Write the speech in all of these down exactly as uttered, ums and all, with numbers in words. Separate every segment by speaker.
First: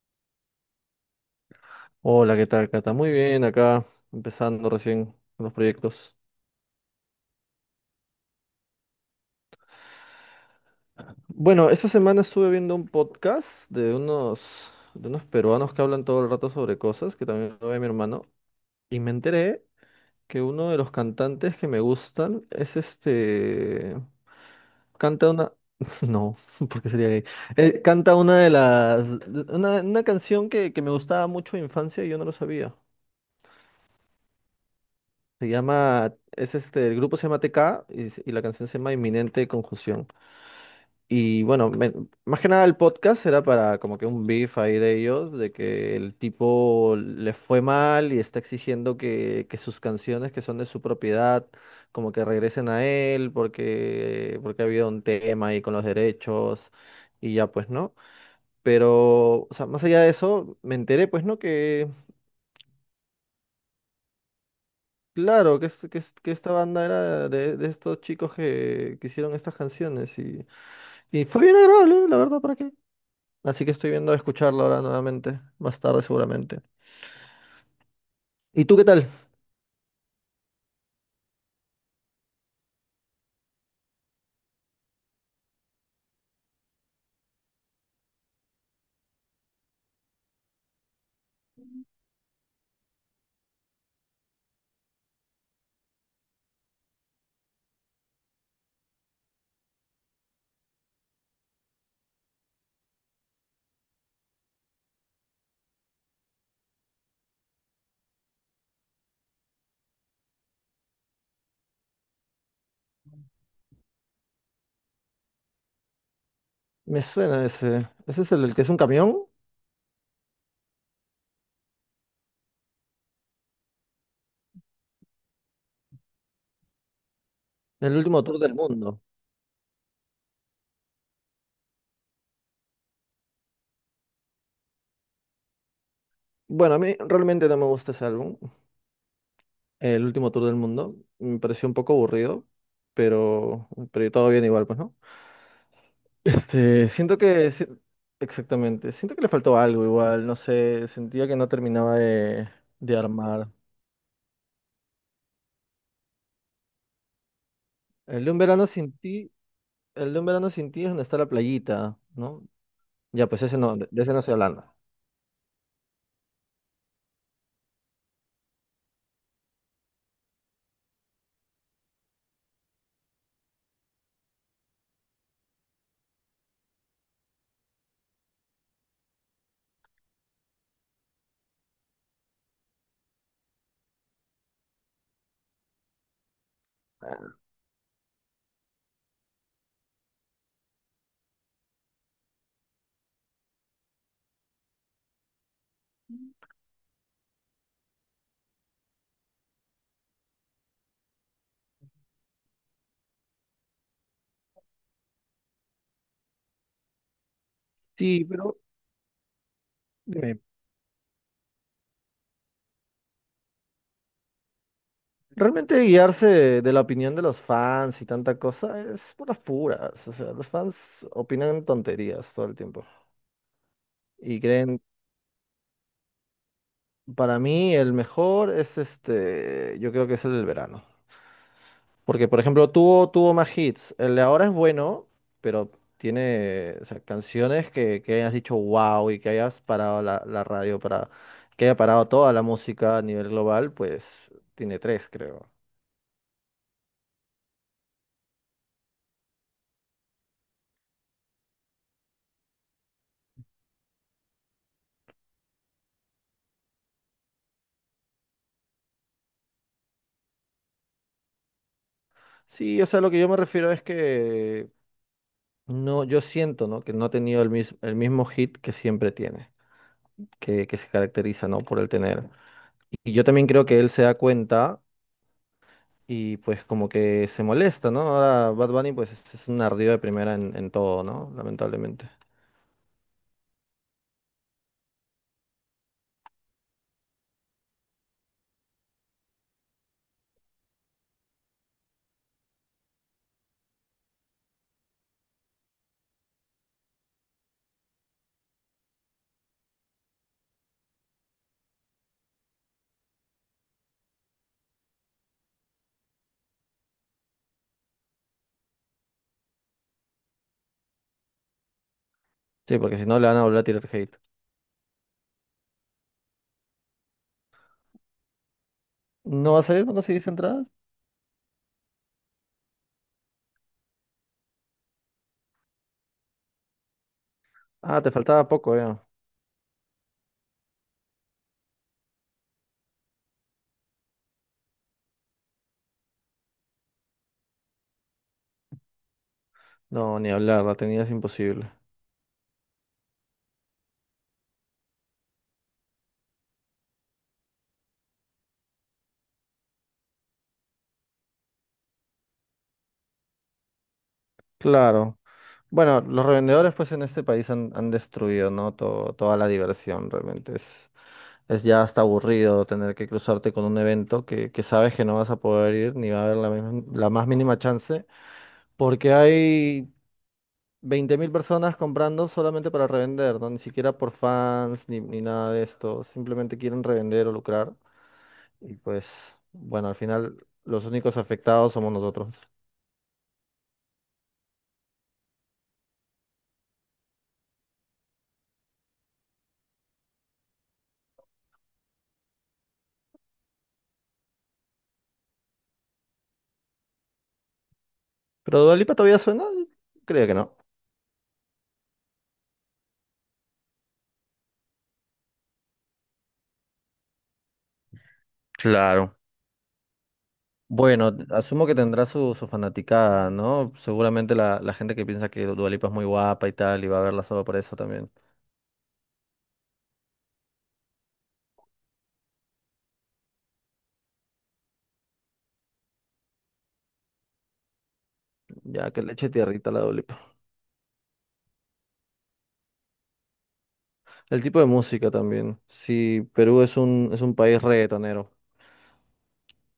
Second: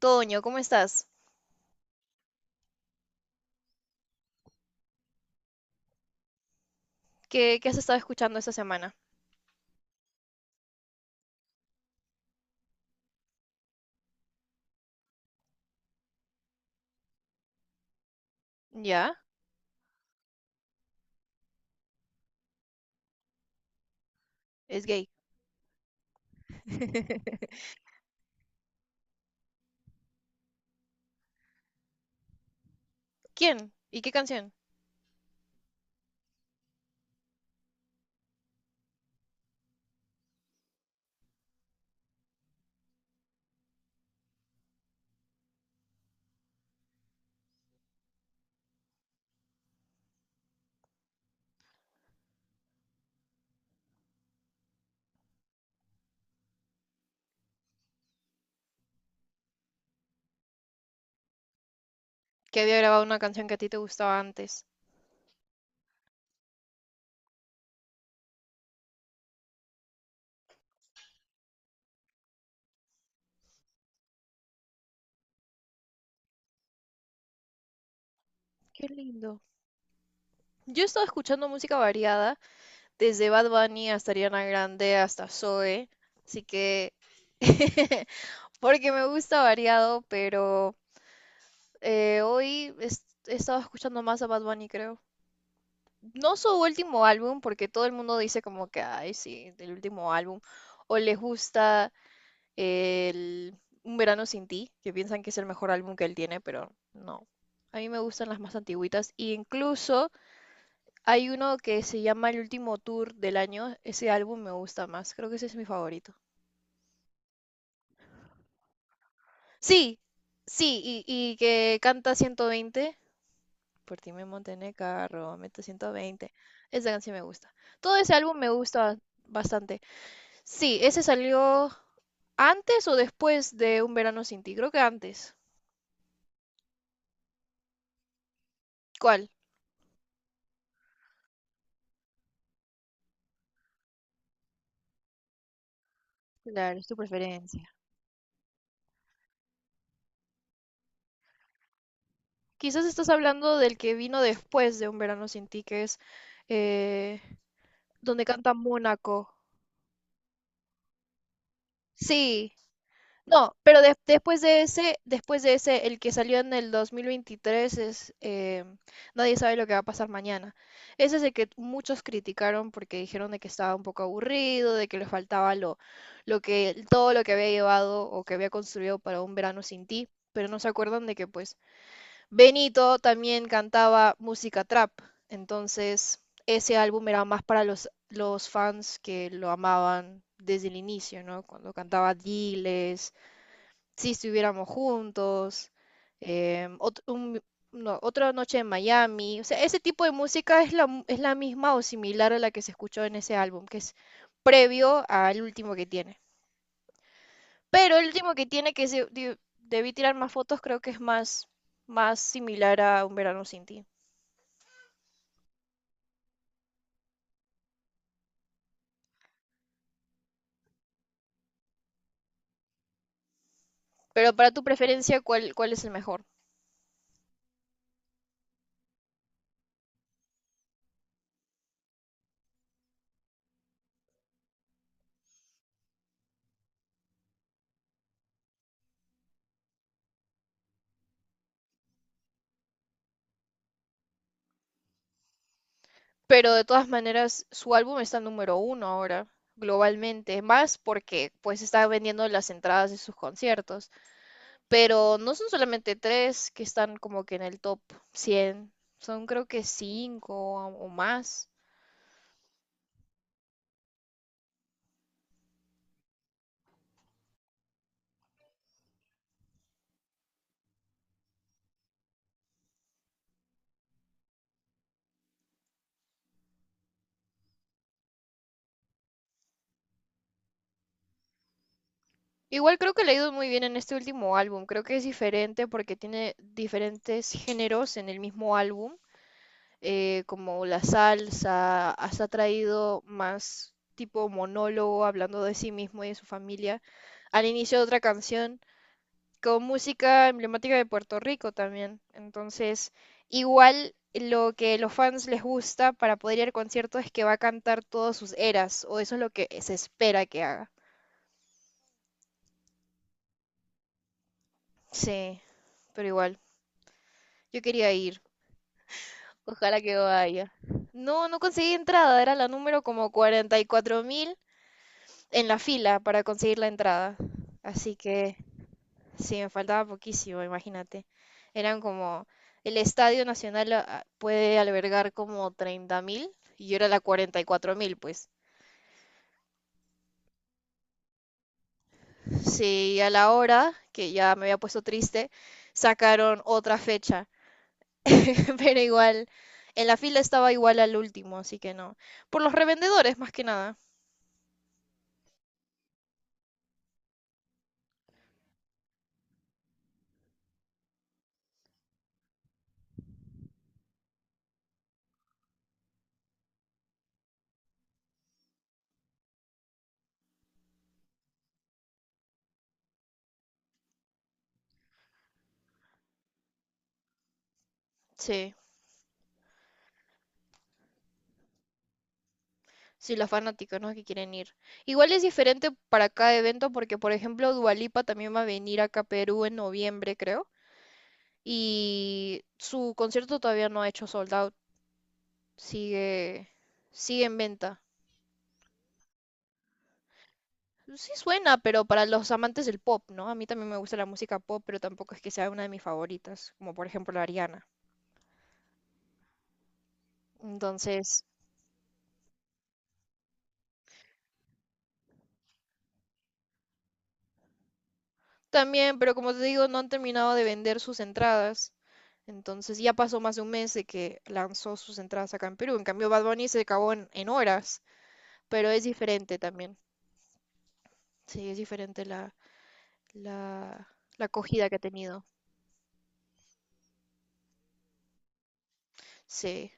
Speaker 1: Toño, ¿cómo estás?
Speaker 2: Hola, ¿qué tal, Cata? Muy bien, acá empezando recién con los proyectos.
Speaker 1: ¿Qué, qué has estado escuchando esta semana?
Speaker 2: Bueno, esta semana estuve viendo un podcast de unos, de unos peruanos que hablan todo el rato sobre cosas, que también lo ve mi hermano, y me
Speaker 1: ¿Ya?
Speaker 2: enteré que uno de los cantantes que me gustan es este...
Speaker 1: Es gay.
Speaker 2: Canta una... No, porque sería gay. Eh, canta una de las... Una, una canción que, que me gustaba mucho en infancia y yo no lo sabía.
Speaker 1: ¿Quién? ¿Y qué canción?
Speaker 2: Se llama... Es este... El grupo se llama T K y, y la canción se llama Inminente Conjunción. Y bueno, me- más que nada el podcast era para como que un beef ahí de ellos, de que el tipo le fue mal y está exigiendo que, que sus canciones que son de su propiedad como que regresen a él porque, porque ha habido un tema ahí con los derechos y ya pues, ¿no? Pero, o sea, más allá de eso, me enteré pues, ¿no? Que,
Speaker 1: Que había grabado una canción que a ti te gustaba antes.
Speaker 2: claro, que, es- que, es- que esta banda era de, de estos chicos que, que hicieron estas canciones y, y fue bien agradable, la verdad, ¿para qué? Así que estoy viendo a escucharlo ahora nuevamente, más tarde seguramente. ¿Y tú qué
Speaker 1: Qué
Speaker 2: tal?
Speaker 1: lindo. Yo he estado escuchando música variada, desde Bad Bunny hasta Ariana Grande, hasta Zoe, así que... Porque me gusta variado, pero eh, hoy es- he estado escuchando más a Bad Bunny, creo. No su último álbum, porque todo el mundo dice como que, ay, sí, el último álbum, o les gusta el Un Verano Sin Ti, que piensan que es el mejor álbum que él tiene, pero no. A mí me gustan las más antiguitas. Y incluso hay uno que se llama El Último Tour del Año. Ese álbum me gusta más. Creo que ese es mi favorito.
Speaker 2: Me suena ese. ¿Ese es el, el que es un camión?
Speaker 1: Sí, sí, y, y que canta ciento veinte. Por ti me monté en el carro, mete ciento veinte. Esa canción me gusta. Todo
Speaker 2: El
Speaker 1: ese
Speaker 2: último
Speaker 1: álbum
Speaker 2: tour
Speaker 1: me
Speaker 2: del
Speaker 1: gusta
Speaker 2: mundo.
Speaker 1: bastante. Sí, ese salió antes o después de Un Verano Sin Ti. Creo que antes.
Speaker 2: Bueno, a mí realmente no me gusta ese álbum,
Speaker 1: ¿Cuál?
Speaker 2: el último tour del mundo. Me pareció un poco aburrido, pero, pero todo bien igual, pues, ¿no?
Speaker 1: Claro, es
Speaker 2: Este,
Speaker 1: tu
Speaker 2: siento que, si-
Speaker 1: preferencia.
Speaker 2: exactamente, siento que le faltó algo igual, no sé, sentía que no terminaba de,
Speaker 1: Quizás
Speaker 2: de
Speaker 1: estás
Speaker 2: armar.
Speaker 1: hablando del que vino después de Un Verano Sin Ti, que es eh, donde
Speaker 2: El de un
Speaker 1: canta
Speaker 2: verano sin ti,
Speaker 1: Mónaco.
Speaker 2: el de un verano sin ti es donde está la playita, ¿no?
Speaker 1: Sí,
Speaker 2: Ya, pues
Speaker 1: no,
Speaker 2: ese no,
Speaker 1: pero
Speaker 2: de
Speaker 1: des-
Speaker 2: de ese no estoy
Speaker 1: después de
Speaker 2: hablando.
Speaker 1: ese, después de ese, el que salió en el dos mil veintitrés es eh, Nadie sabe lo que va a pasar mañana. Ese es el que muchos criticaron porque dijeron de que estaba un poco aburrido, de que le faltaba lo, lo que, todo lo que había llevado o que había construido para Un Verano Sin Ti, pero no se acuerdan de que pues Benito también cantaba música trap, entonces ese álbum era más para los, los fans que lo amaban desde el inicio, ¿no? Cuando cantaba Diles, Si estuviéramos juntos, eh, ot- un- no, Otra noche en Miami, o sea, ese tipo de música es la, es la misma o similar a la que se escuchó en ese álbum, que es previo al último que tiene. Pero el
Speaker 2: Sí,
Speaker 1: último que
Speaker 2: pero
Speaker 1: tiene, que se, debí tirar más
Speaker 2: dime,
Speaker 1: fotos, creo que es más, más similar a Un verano sin ti.
Speaker 2: realmente guiarse de la opinión de los fans y tanta cosa es por las puras. O sea, los fans opinan tonterías todo el tiempo.
Speaker 1: Pero
Speaker 2: Y
Speaker 1: para tu
Speaker 2: creen,
Speaker 1: preferencia, ¿cuál, cuál es el mejor?
Speaker 2: para mí el mejor es este, yo creo que es el del verano. Porque, por ejemplo, tuvo, tuvo más hits. El de ahora es bueno, pero tiene, o sea, canciones que, que hayas dicho wow y que hayas parado la, la radio para, que haya parado toda la música a nivel global, pues tiene tres, creo.
Speaker 1: Pero de todas maneras, su álbum está número uno ahora, globalmente, más porque pues está vendiendo las entradas de sus conciertos. Pero no son solamente tres que están como que en el top cien, son creo que cinco o o más.
Speaker 2: Sí, o sea, lo que yo me refiero es que no, yo siento, ¿no? Que no ha tenido el mismo, el mismo hit que siempre tiene, que, que se caracteriza, ¿no? Por el tener. Y yo también creo que él se da cuenta y pues como que se molesta, ¿no? Ahora Bad Bunny pues es es un ardido de primera en, en todo, ¿no? Lamentablemente.
Speaker 1: Igual creo que le ha ido muy bien en este último álbum, creo que es diferente porque tiene diferentes géneros en el mismo álbum eh, como la salsa, hasta ha traído más tipo monólogo hablando de sí mismo y de su familia al inicio de otra canción con música emblemática de Puerto Rico también. Entonces, igual lo que los fans les gusta para poder ir al concierto es que va a cantar todas sus eras, o eso es lo que se espera que haga.
Speaker 2: Sí, porque si no le van a volver a tirar hate.
Speaker 1: Sí, pero igual, yo quería ir.
Speaker 2: ¿No va a
Speaker 1: Ojalá
Speaker 2: salir? ¿No
Speaker 1: que
Speaker 2: conseguiste
Speaker 1: vaya.
Speaker 2: entradas?
Speaker 1: No, no conseguí entrada, era la número como cuarenta y cuatro mil en la fila para conseguir la entrada. Así
Speaker 2: Ah, te
Speaker 1: que
Speaker 2: faltaba poco ya.
Speaker 1: sí, me faltaba poquísimo, imagínate. Eran como, el Estadio Nacional ah, puede albergar como treinta mil y yo era la cuarenta y cuatro mil, pues.
Speaker 2: No, ni hablar, la tenías imposible.
Speaker 1: Sí, a la hora, que ya me había puesto triste, sacaron otra fecha. Pero igual, en la fila estaba igual al último, así que no. Por los revendedores, más que nada.
Speaker 2: Claro. Bueno, los revendedores pues en este país han, han destruido, ¿no? Todo- toda la diversión realmente. Es, es ya hasta aburrido tener que cruzarte con un evento que, que sabes que no vas a poder ir ni va a haber la, misma- la más mínima chance porque hay veinte mil personas comprando solamente para revender, ¿no? Ni siquiera por fans ni, ni nada de esto. Simplemente quieren revender o lucrar
Speaker 1: Sí.
Speaker 2: y pues bueno, al final los únicos afectados somos nosotros.
Speaker 1: Sí, los fanáticos, ¿no? Que quieren ir. Igual es diferente para cada evento porque, por ejemplo, Dua Lipa también va a venir acá a Perú en noviembre, creo. Y su concierto todavía no ha hecho sold out. Sigue, sigue en venta.
Speaker 2: ¿Pero Dua Lipa todavía suena? Creo que no.
Speaker 1: Sí suena, pero para los amantes del pop, ¿no? A mí también me gusta la música pop, pero tampoco es que sea una de mis favoritas, como por ejemplo la Ariana.
Speaker 2: Claro. Bueno,
Speaker 1: Entonces,
Speaker 2: asumo que tendrá su, su fanaticada, ¿no? Seguramente la, la gente que piensa que Dua Lipa es muy guapa y tal, y va a verla solo por eso también.
Speaker 1: también, pero como te digo, no han terminado de vender sus entradas. Entonces ya pasó más de un mes de que lanzó sus entradas acá en Perú. En cambio, Bad Bunny se acabó en, en horas, pero es
Speaker 2: Ya, que le eche
Speaker 1: diferente
Speaker 2: tierrita a
Speaker 1: también.
Speaker 2: la Dua Lipa.
Speaker 1: Sí, es diferente la, la, la
Speaker 2: El tipo de
Speaker 1: acogida que ha
Speaker 2: música
Speaker 1: tenido.
Speaker 2: también. Sí, Perú es un, es un país reggaetonero.
Speaker 1: Sí,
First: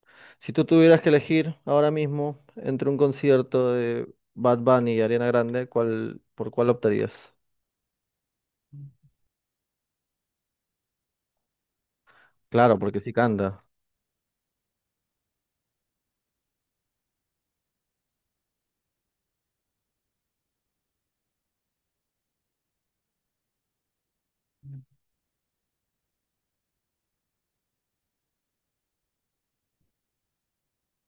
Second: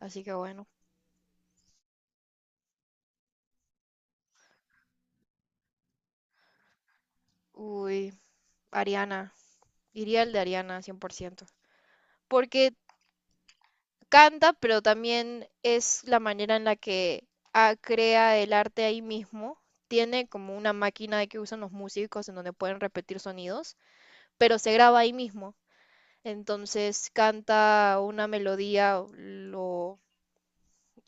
Speaker 1: así que
Speaker 2: Si tú
Speaker 1: bueno.
Speaker 2: tuvieras que elegir ahora mismo entre un concierto de Bad Bunny y Ariana Grande, ¿cuál, por cuál optarías?
Speaker 1: Uy, Ariana. Iría el de Ariana cien por ciento. Porque
Speaker 2: Claro, porque sí canta.
Speaker 1: canta, pero también es la manera en la que ah, crea el arte ahí mismo. Tiene como una máquina de que usan los músicos en donde pueden repetir sonidos, pero se graba ahí mismo. Entonces canta una melodía, lo,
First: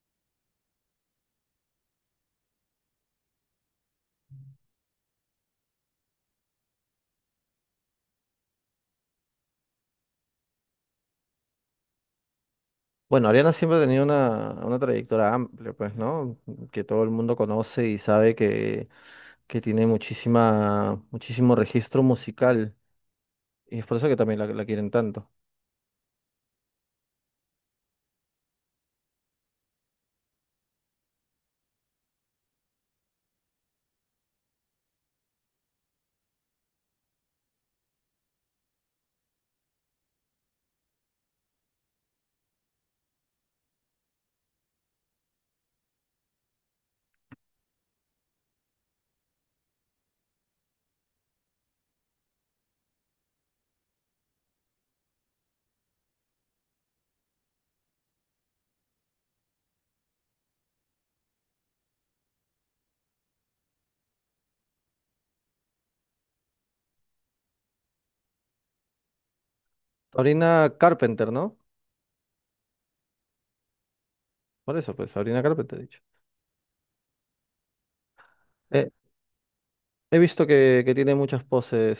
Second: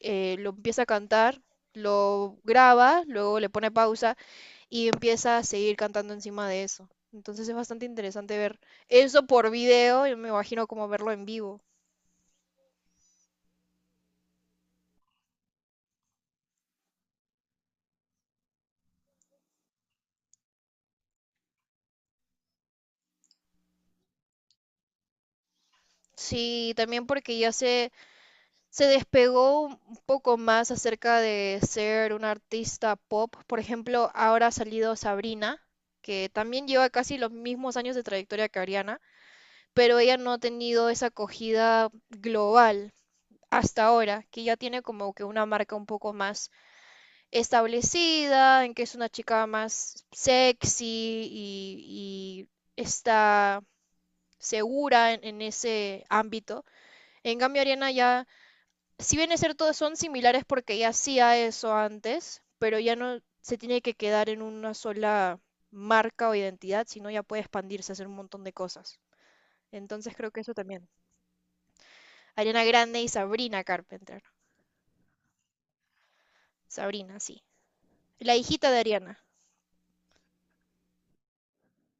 Speaker 1: eh, lo empieza a cantar, lo graba, luego le pone pausa y empieza a seguir cantando encima de eso. Entonces es bastante interesante ver eso por video, yo me imagino como verlo en vivo.
Speaker 2: Bueno, Ariana siempre ha tenido una, una trayectoria amplia, pues, ¿no? Que todo el mundo conoce y sabe que que tiene muchísima, muchísimo registro musical y es por eso que también la, la quieren tanto.
Speaker 1: Sí, también porque ya se se despegó un poco más acerca de ser una artista pop. Por ejemplo, ahora ha salido Sabrina, que también lleva casi los mismos años de trayectoria que Ariana, pero ella no ha tenido esa acogida global hasta ahora, que ya tiene como que una marca un poco más establecida, en que es una chica más sexy y, y está segura en, en ese ámbito. En cambio, Ariana ya si bien es cierto, son similares porque ya hacía eso antes, pero ya no se tiene que quedar en una sola marca o identidad, sino ya puede expandirse, hacer un montón de cosas. Entonces creo que eso
Speaker 2: Sabrina
Speaker 1: también.
Speaker 2: Carpenter, ¿no?
Speaker 1: Ariana Grande y Sabrina Carpenter.
Speaker 2: Por eso, pues, Sabrina Carpenter, he dicho.
Speaker 1: Sabrina, sí. La hijita de
Speaker 2: Eh,
Speaker 1: Ariana.
Speaker 2: he visto que, que tiene muchas poses.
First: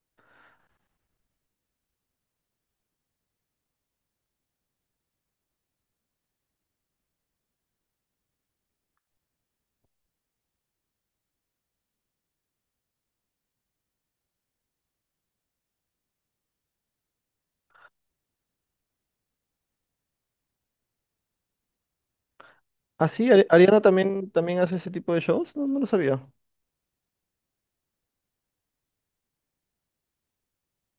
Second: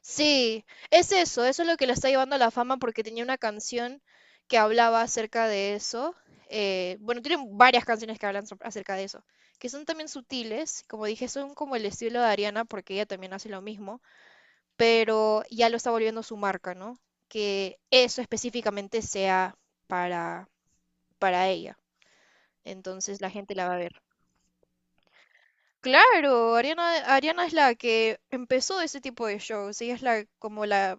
Speaker 1: Sí, es eso, eso es lo que lo está llevando a la fama porque tenía una canción que hablaba acerca de eso. Eh, bueno, tiene varias canciones que hablan so- acerca de eso, que son también sutiles, como dije, son como el estilo de Ariana porque ella también hace lo mismo, pero ya lo está volviendo su marca, ¿no? Que eso específicamente sea para, para ella.
Speaker 2: Ah,
Speaker 1: Entonces la
Speaker 2: sí, Ari-
Speaker 1: gente la va a
Speaker 2: Ariana
Speaker 1: ver.
Speaker 2: también, también hace ese tipo de shows, no, no lo sabía.
Speaker 1: Claro, Ariana, Ariana es la que empezó ese tipo de shows, ella es la como la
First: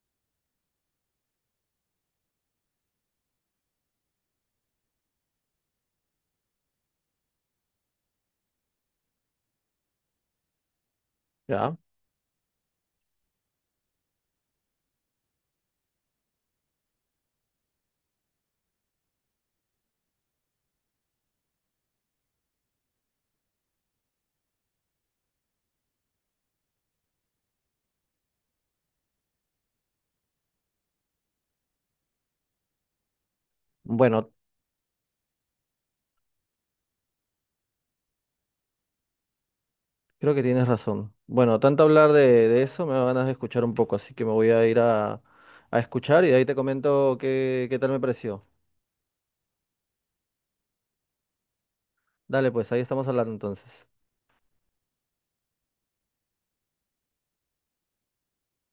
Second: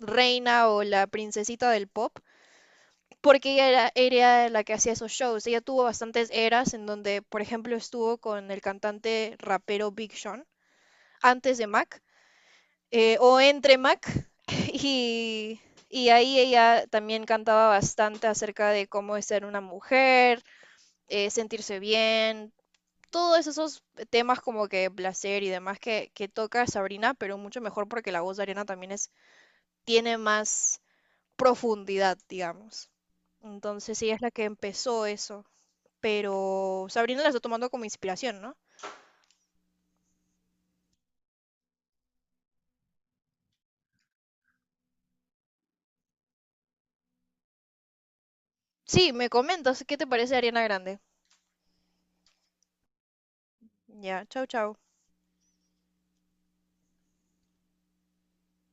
Speaker 1: reina o la princesita del pop, porque ella era, era la que hacía esos shows. Ella tuvo bastantes eras en donde, por ejemplo, estuvo con el cantante rapero Big Sean antes de
Speaker 2: Ya,
Speaker 1: Mac eh, o entre Mac y, y ahí ella también cantaba bastante acerca de cómo es ser una mujer, eh, sentirse bien, todos esos temas como que placer y demás que, que toca Sabrina, pero mucho mejor porque la voz de Ariana también es, tiene más profundidad, digamos. Entonces ella es la
Speaker 2: bueno,
Speaker 1: que empezó eso, pero Sabrina la está tomando como inspiración, ¿no?
Speaker 2: creo que tienes razón. Bueno, tanto hablar de, de eso me da ganas de escuchar un poco, así que me voy a ir a, a escuchar y de ahí te comento qué, qué tal me pareció.
Speaker 1: Sí, me comentas, ¿qué te parece Ariana Grande?
Speaker 2: Dale, pues, ahí estamos hablando entonces.
Speaker 1: Ya, chau, chau.